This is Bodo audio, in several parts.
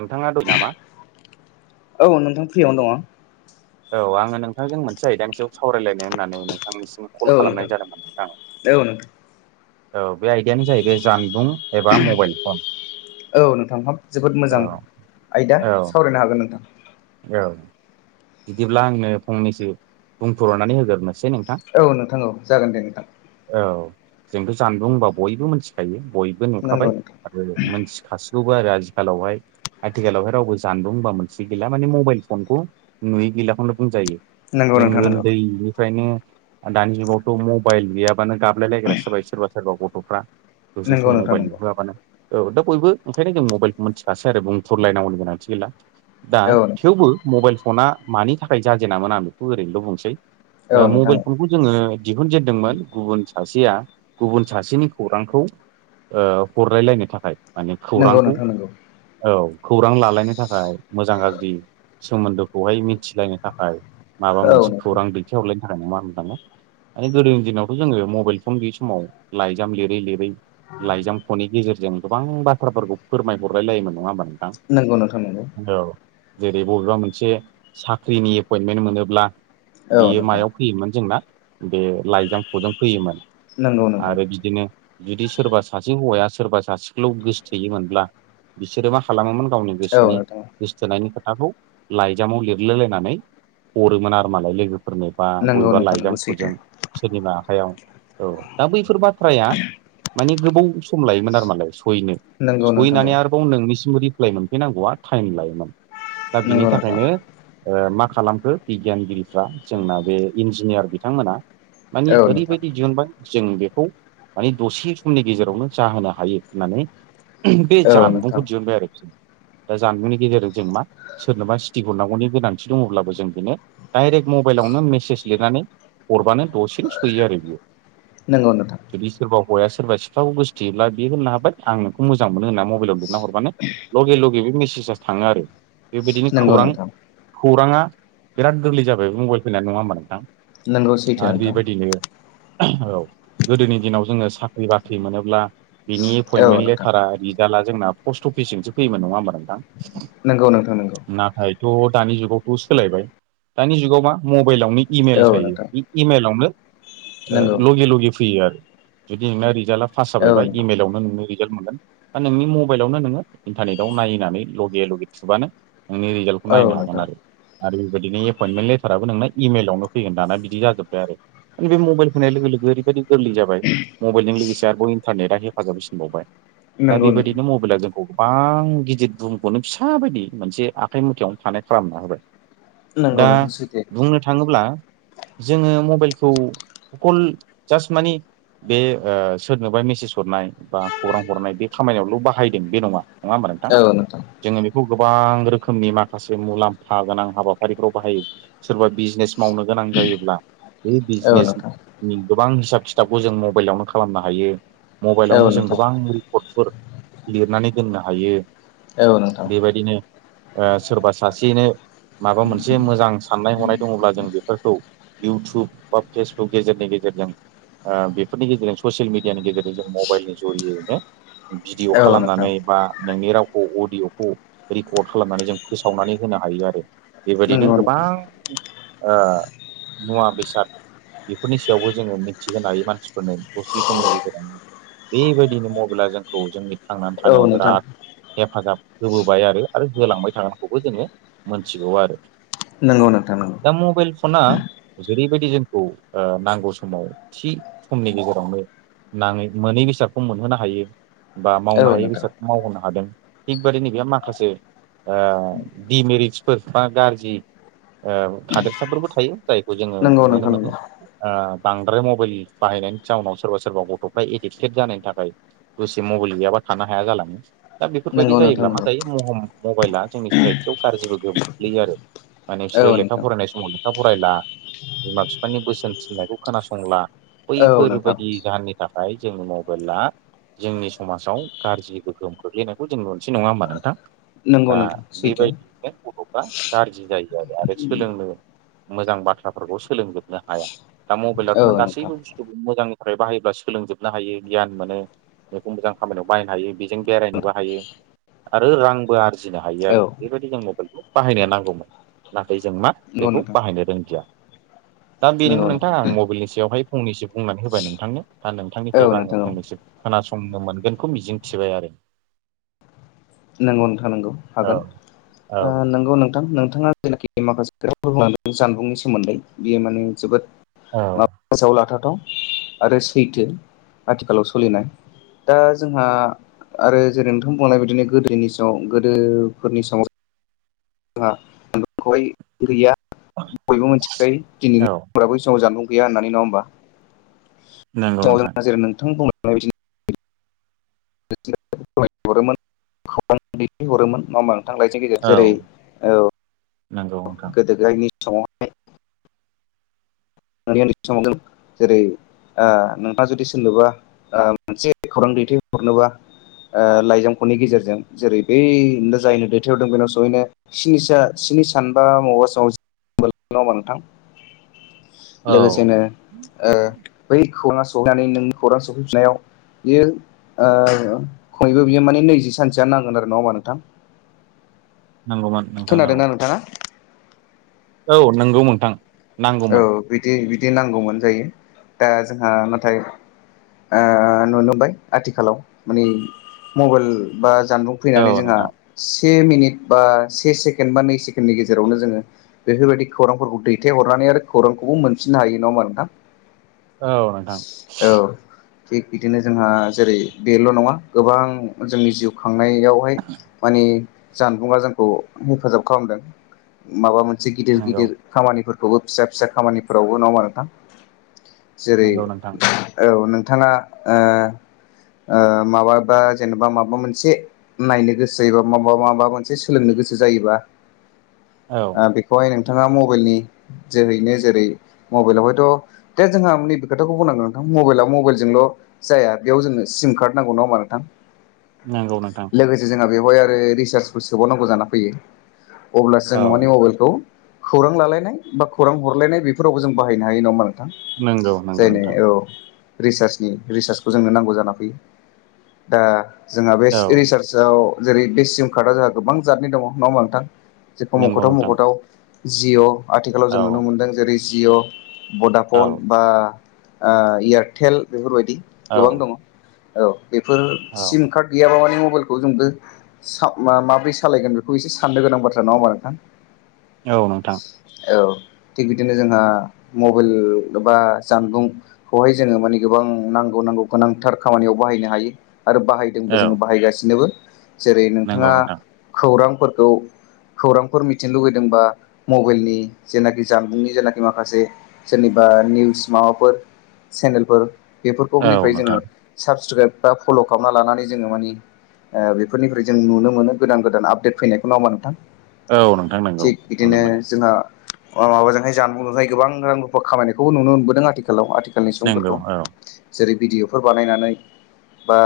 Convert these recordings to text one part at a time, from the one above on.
नोंथाङा दं नामा? औ नोंथां फ्रियावनो दङ। औ आङो नोंथांजों मोनसे आयदानिसेयाव सावरायलायनो होननानै नोंथांनिसिम औ कल नोंथां खालामनाय जादोंमोन नोंथां। औ नोंथां औ बे आयदायानो जाहैबाय जानबुं एबा मबाइल फन औ नोंथां हाब जोबोद औ मोजां आयदा औ सावरायनो हागोन नोंथां। औ बिदिब्ला आंनो फंनैसो बुंफुरनानै होग्रोनोसै नोंथां। औ नोंथां औ जागोन दे नोंथां औ जोंथ' जानबुं होनबा बयबो मिथिखायो बयबो नंगौ नुखाबाय। नोंथां मोनथिखसिगौबो आरो आथिखालावहाय आथिखालावहाय रावबो जानबुं होनबा मोनथियै गैला माने मबाइल फनखौ नुयै गैलाखौनो बुंजायो। नंगौ नोंथां जोङो नंगौ उन्दैनिफ्रायनो दानि जुगावथ' मबाइल गैयाबानो गाबलायलायग्रासोय सोरबा सोरबा गथ'फ्रा दसे नंगौ सम नोंथां मबाइल नंगौ नुहोआबानो औ दा बयबो ओंखायनो जों मबाइलखौ मिथिखासै आरो बुंथ'लायनांगौनि गोनांथि गैला दा औ नोंथां थेवबो मबाइल फना मानि थाखाय जाजेनामोन आं बेखौ ओरैनोल' बुंसै औ नोंथां मबाइल फनखौ जोङो दिहुनजेनदोंमोन गुबुन सासेया गुबुन सासेनि खौरांखौ हरलायलायनो थाखाय माने नंगौ खौरांखौ नोंथां नंगौ औ खौरां लालायनो थाखाय मोजां गाज्रि सोमोन्दोखौहाय मिथिलायनो थाखाय माबा औ मोनसे नोंथां खौरां दै खावलायनो थाखाय नङा होनबा माने गोदोनि दिनावथ' जोङो मबाइल फन गैयै समाव लाइजाम लिरै लिरै लाइजाम‌ ख'नि गेजेरजों गोबां बाथ्राफोरखौ फोरमायहरलाय लायोमोन नङा होमबा नोंथां? नांगौ नोंथां नांगौ। औ जेरै बबेबा मोनसे साख्रिनि एपइन्टमेन्ट मोनोब्ला औ बियो नोंथां मायाव फैयोमोन जोंना बे लाइजामख'जों फैयोमोन नंगौ नोंथां आरो बिदिनो जुदि सोरबा सासे हौवाया सोरबा सासेखौल' गोसोथोयोमोनब्ला। बिसोरो मा खालामोमोन गावनि औ गोसोनि नोंथां गोसथोनायनि खोथाखौ लाइजामाव लिरलाय लायनानै हरोमोन आरोमालाय लोगोफोरनो बा नंगौ बबेबा नोंथां नंगौ सैथो लाइजामख'जों सोरनिबा आखायाव औ दा बैफोर बाथ्राया माने गोबाव सम लायोमोन आरो मालाय सहैनो नंगौ नोंथां औ सहैनानै आरोबाव नोंनिसिमबो रिप्लाय मोनफैनांगौआ टाइम लायोमोन दा बिनि नंगौ नोंथां थाखायनो मा खालामखो बिगियानगिरिफ्रा जोंना बे इन्जिनियार बिथांमोना माने औ नोंथां ओरैबायदि दिहुनबाय जों बेखौ माने दसे समनि गेजेरावनो जाहोनो हायो होननानै बे औ जानबुंखौ नोंथां दिहुनबाय आरो जों दा जानबुंनि गेजेरजों जों मा सोरनोबा सिटिक हरनांगौनि गोनांथि दङब्लाबो जों बेनो डाइरेक्ट मबाइलावनो मेसेज लिरनानै हरबानो दसेनो सहैयो आरो बियो नोंगौ नोंथां। जुदि सोरबा हौवाया सोरबा सिख्लाखौ गोसथोयोब्ला बे होननो हाबाय आं नोंखौ मोजां मोनो होनना मबाइलाव हरबानो लगे लगे बे मेसेजआ थाङो आरो बेबायदिनो नंगौ खौरां नोंथां खौराङा बिराद गोरलै जाबाय मबाइल फैना नङा होमबा नंगौ नोंथां सैथो आरो नोंथां बेबायदिनो औ गोदोनि दिनाव जोङो साख्रि-बाख्रि मोनोब्ला बिनि औ एपइन्टमेन्ट नोंथां लेटार रिजाल्टआ जोंना पस्ट अफिसजोंसो फैयोमोन नङा होमबा नोंथां? नंगौ नोंथां नंगौ नाथाय थ' दानि जुगावथ' सोलायबाय दानि जुगाव मा मबाइलावनो इमेल औ थायो। नोंथां इमाइलावनो नंगौ लगे लगे फैयो आरो। जुदि नोंना रिजाल्टआ पास औ जाबायबा नोंथां इमेलावनो नों मोनगोन बा नोंनि मबाइलावनो नोङो इन्टारनेट आव नाय नानै लगे लगे थुबानो नोंनि रिजाल्टखौ औ नायनो हागोन नोंथां आरो आरो बेबायदिनो एपइन्टमेन्ट लेटाराबो नोंना इमेलावनो फैगोन दाना बिदि जाजोब्बाय आरो बे मबाइल होनाय लोगो लोगो ओरैबायदि गोरलै जाबाय मबाइलजों लोगोसे आरोबाव इन्टारनेटआ हेफाजाब होसिनबावबाय दा नंगौ नोंथां बेबायदिनो मबेल मबाइला जोंखौ गोबां गिदिर बुहुमखौनो फिसा बायदि मोनसे आखाइ मुथायावनो थानाय खालामना होबाय। नंगौ दा नोंथां सैथो बुंनो थाङोब्ला जोङो मबाइलखौ अकल जास मानि बे ओ सोरनोबा मेसेज हरनाय बा खौरां हरनाय बे खामानियावल' बाहायदों बे नङा नङा होमबा नोंथां। जोङो बेखौ गोबां रोखोमनि माखासे मुलाम्फा गोनां हाबाफारिफ्राव बाहायो सोरबा बिजनेस मावनो गोनां जायोब्ला बे औ नोंथां बिजनेसनि गोबां हिसाब खिथाबखौ जों मबाइलावनो खालामनो हायो। औ मबाइलावनो जों नोंथां गोबां रेकर्डफोर लिरनानै दोननो हायो। औ नोंथां। बेबायदिनो ओ सोरबा सासेयनो माबा मोनसे मोजां साननाय हनाय दङब्ला जों बेफोरखौ इउटुब बा फेसबुक गेजेरनि गेजेरजों आ बेफोरनि गेजेरजों ससियेल मिडियानि गेजेरजों जों मबाइलनि जुरियैनो भिडिअ' औ नोंथां खालामनानै बा नोंनि राव खौ अडिय'खौ रेकर्ड खालामनानै जों फोसावनानै होनो हायो आरो। बेबायदिनो नंगौ गोबां नोंथां आ मुवा बेसाद बेफोरनि सायावबो जोङो मिथिहोनो हायो मानसिफोरनो दसे समनि गेजेरावनो बेबायदिनो मबाइला जोंखौ जोंनि थांनानै औ थानायाव नोंथां बिराद हेफाजाब होबोबाय आरो। आरो होलांबाय थागोनखौबो जोङो मोनथिबौ आरो। नंगौ नोंथां नोंगौ। दा मबाइल फना जेरैबायदि जोंखौ ओ नांगौ समाव थि समनि गेजेरावनो नाङै मोनै बेसादखौ मोनहोनो हायो बा मावनो औ हायै नोंथां बेसादखौ मावहोनो हादों थिग बेबादि नैबहा माखासे दिडमेरिट्सफोर बा गाज्रि ओ थादेरसाफोरबो थायो जायखौ जोङो नंगौ नोंथां नुनो मोनो। नंगौ आ बांद्राय मबाइल बाहायनायनि जाउनाव सोरबा सोरबा गथ'फ्रा एडिक्टेड जानायनि थाखाय दसे मबाइल गैयाबा थानो हाया जालाङो। दा बेफोरबायदि नंगौ नोंथां जायोब्ला मा नंगौ जायो म' मबाइला जोंनि सिनायथियाव गाज्रिबो गोग्लैयो आरो। माने बिसोरो औ लेखा नोंथां फरायनाय समाव लेखा फरायला बिमा बिफानि बोसोन थिननायखौ खोनासंला औ नोंथां बैफोरबायदि जाहोननि थाखाय जोंनि मबाइला जोंनि समाजाव गाज्रि गोहोम खोलैनायखौ जों मोनसे नङा होमबा नोंथां नंगौ दा नोंथां सैथो बेबायदियैनो गथ' बा गाज्रि जायो आरो। आरो सोलोंनो मोजां बाथ्राफोरखौ सोलोंजोबनो हाया। दा मबेलाथ' नों औ नोंथां गसिबो बुस [unintelligible] मोजांनि थाखाय बाहायोब्ला सोलोंजोबनो हायो गियान मोनो मैखौ मोजां खामानियाव बाहायनो हायो बेजों बेरायनोबो हायो। आरो रांबो आरजिनो हायो औ आरो बेबायदि जों मबाइलखौ बाहायनो नांगौमोन। नाथाय जों मा नंगौ बेखौ नोंथां बाहायनो रोंदिया। दा बेनोमोन नोंथां आं मबाइलनि सायावहाय फंनसो बुंनानै होबाय नोंथांनो दा नोंथांनि औ फ्रायबो आङो नोंथां औ फंनैसो खोनासंनो मोनगोनखौ मिजिं थिबाय आरो। नंगौ नोंथां नोंगौ औ हागोन ओ औ नोंगौ नोंथां नोंथाङा जेनाखि माखासे खोथाफोर बुं जानबुंनि सोमोन्दै बियो माने जोबोद औ। माबा गोसोआव लाथाथाव आरो सैथो आथिखालाव सोलिनाय। दा जोंहा आरो जेरै नोंथां बुंनाय बिदिनो गोदोनि समाव गोदोफोरनि समाव जोंहा [unintelligible] खौहाय गैया बयबो मिथिखायो दिनैनि औ ब्ला बै समाव जानबुं गैया होन्नानै नङा होनबा? नंगौ सिगाङाव नोंथां जोहा जेरै नोंथां बुं बादि बि [unintelligible] हरोमोन दै हरोमोन नङा मा थांलाइन [unintelligible] गेजेर औ जेरै नंगौ ओ नोंथां गोदयनि समाव [unintelligible] जेरै नोंथाङा जुदि सोरनोबा मोनसे खौरां दैथायहरनोबा लाइजामखौनि गेजेरजों जेरै बैनो जायनो दैथायहरदों बेनाव सयैनो नि स्नि सानबा मबा समाव ा नोंथां औ लोगोसेनो बै खौरां सहैनानै नों खौरां सहैफिननायाव बियो ओ खमैबो बियो माने नैजि सानसेआ नांगोन आरो नङा होमबा नोंथां। नंगौमोन नोंथां औ। खोनादोंना नोंथाङा औ नोंगौ नोंथां। औ नांगौमोन बिदि बिदि नांगौमोन जायो दा जोंहा नाथाय आ नुनो मोनबाय आथिखालाव माने मबाइल बा जानबुं फैनानै औ जोंहा नोंथां से मिनिट बा से सेकेण्ड बा नै सेकेण्डनि गेजेरावनो जोङो बेफोरबायदि खौरांफोरखौ दैथायहरनानै आरो खौरांखौबो मोनफिनो हायो नङामा नोंथां औ नोंथां औ थिग बिदिनो जोंहा जेरै बेल' नङा गोबां जोंनि जिउ खांनायावहाय मानिे जानबुंा जोंखौ हेफाजाब खालामदों माबा मोनसे गिदिर नंगौ गिदिर खामानिफोरखौबो फिसा फिसा खामानिफोरावबो नङा नोंथां जेरै नंगौ नोंथां औ नोंथाङा माबाबा जेनेबा माबा मोनसे नायनो गोसो एबा मबा माबा मोनसे सोलोंनो गोसो जायोबा औ बेखौहाय नोंथाङा मबाइलनि जोहैनो जेरै मबाइलाव हायथ' जोंहा नैबे खोथाखौ बुंनांगोन नोंथां मबाइला मबाइलजोंल' जाया बेयाव जोङनो सिम कार्ड नांगौ नाामा नोंथां नंगौ नोंथां लोगोसे जोंहा बेवहाय आरो रिसार्जखौ सोबावनांगौ जाना फैयो अब्लासो औ जोो माने मबाइलखौ खौरां लालायनाय बा खौरां हरलायनाय बेफोरावबो जों बाहायनो हायो नङामा नोंथां नोंगौ जायनो औ रिसार्चनि रिसार्चखौ जोंनो नांगौ जाना फैयो दा जोंहा बे औ रिसार्जआव जेरै बे सिम कार्डआव जोंहा गोबां जादनि दङ न' बांथां जेखौ नंगौ मखथाव नोंथां मखथाव जिअ' आथिखालाव औ जों नुनो मोनदों जेरै जिअ' औ भडाफन बा एयारटेल बेफोरबायदि औ गोबां दङ औ बेफोर औ सिम कार्ड गैयाबा माने मबाइलखौ जोंबो स मा माबोरै सालायगोन बेखौ एसे साननो गोनां बाथ्रा नङा होमा नोंथां औ नोंथां औ थिग बिदिनो जोंहा मबाइल जेनबा जानदुं खौहाय जोङो माने गोबां नांगौ नांगौ गोनांथार खामानियाव बाहायनो हायो आरो बाहाय जोंबो औ जोङो बाहायगासिनोबो जेरै नंगौ नोंथाङा नोंथां खौरांफोरखौ खौरांफोर मिथिनो लुुबैदोंबा मबाइलनि जेनाखि जानबुंनि जेनाखि माखासे सोरनि बा निउस माबाफोर चेनेलफोर औ बेफोरखौनिफ्राय नोंथां जोङो साबसक्राइब बा फल' खालामना लानानै जोङो मानिे बेफोरनिफ्राय जों नुनो मोनो गोदान गोदान आपडेट फैनायखौ नामा नोंथां औ नोंथां नंगौ थिग नुनो बिदिनो मोनो जोंहा माबाजोंहाय जानबुंजोंहाय गोां रुफ खामानिनायखौ नुनो मोनदों आथिखालाव आखाल आखेलनि नंगौ सुबुंफोरखौ औ जेरै भिडिअफोर बानायनानै बा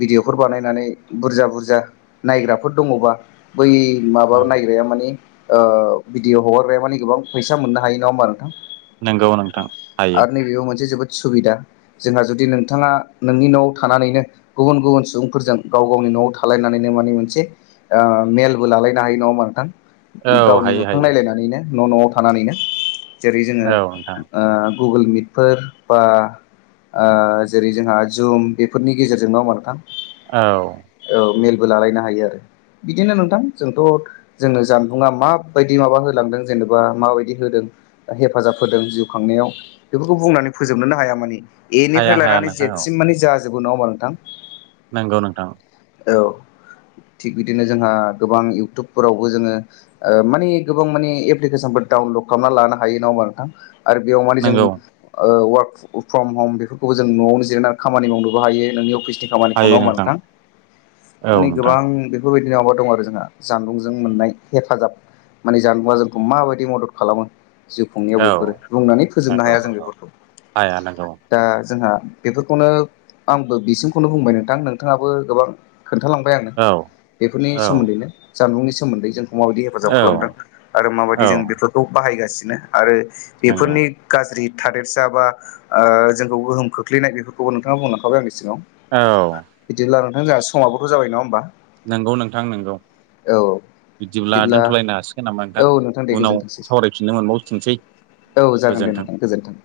भिडिअ'फोर बानायनानै बुरजा बुरजा नायग्राफोर दङबा बै औ माबा नायग्राया मानिे भिडिअ हगारगाया माने गोबां फैसा मोननो हायो नङा होमबा नोंथां नंगौ नोंथां हायो आरो नैबेबो मोनसे जोबोद सुबिदा जोंहा जुदि नोंथाङा नोंनि न'आव थानानैनो गुबुन गुबुन सुबुंफोरजों गाव गावनि न'आव थालायनानैनो माने मोनसे मेलबो लालायनो हायो नङाोमा नोंथां औ गावनि हायो मोफां हायो नायलायनानैनो न' न'आव थानानैनो जेरै जोङो औ नोंथां ओ गुगोल मिटफोर बा ओ जेरै जोंहा जुम बेफोरनि गेजेरजों। नङा होमबा नोंथां? औ औ मेलबो लालायनो हायो आरो बिदिनो नोंथां जोंथ' जोंनो जानबुंा माबायदि माबा होलांदों जेनेबा माबायदि होदों हेफाजाब जिउ खांनायाव बेफोरखौ बुंनानै फोजोबनोन हाया मान हाया एनिफ्राय हाया लनानै नोंथां औ जेसिम म जेबो नङबा नोंथां नंगौ नोंथांा औ थिग बिदिनो जोंहा गोबां इउटुबफोरावबो जोङो ओ माने गोबां माने एप्लिकेसनफोर डाउनलड खालामना लानो हायो। नङा होमबा नोंथां? आरो बेयाव माने जों नंगौ ओ वार्क फ्रम हम बेफोरखौबो जों न'आवनो जिरायनानै खामानि मावनोबो हायो नोंनि अफिसनि खामानिखौ नङा होमबा नोंथां? औ माने नोंथां गोबां बेफोरबायदिनो माबा दं आरो जोंहा जानबुंजों मोननाय हेफाजाब। माने जानबुंआ जोंखौ माबायदि मदद खालामो जिउ खुंनायाव औ बे फोर बुंनानै फोजोबनो नंगौ हाया जों बेफोरखौ। हाया नंगौ दा जोंहा बेफोरखौनो आंबो बिसिमखौनो बुंबाय नोंथां। नोंथाङाबो गोबां खोन्थालांबाय आंनो औ बेफोरनि औ सोमोन्दैनो जानबुंनि सोमोन्दै जों माबायदि हेफाजाब औ खालामदों आरो माबायदि औ जों बेफोरखौ बाहायगासिनो आरो नंगौ बेफोरनि गाज्रि थादेरसा बा ओ जोंखौ गोहोम खोख्लैनाय बेफोरखौबो नोंथाङा बुंलांखाबाय आंनि सिगाव। औ बिदिब्ला नोंथां जोंहा स समावाबो' जाबाय नङा होमबा? नोंगौ नोंथां नोंगौ। औ बिदिब्ला दोनथ'लायनो हासिगोन नामा नोंथां औ दे उनाव गोजोनथोंसै सावरायफिननो मोनबाव थोंनसै। औ जागोन दे नोंथां गोजोन्थों।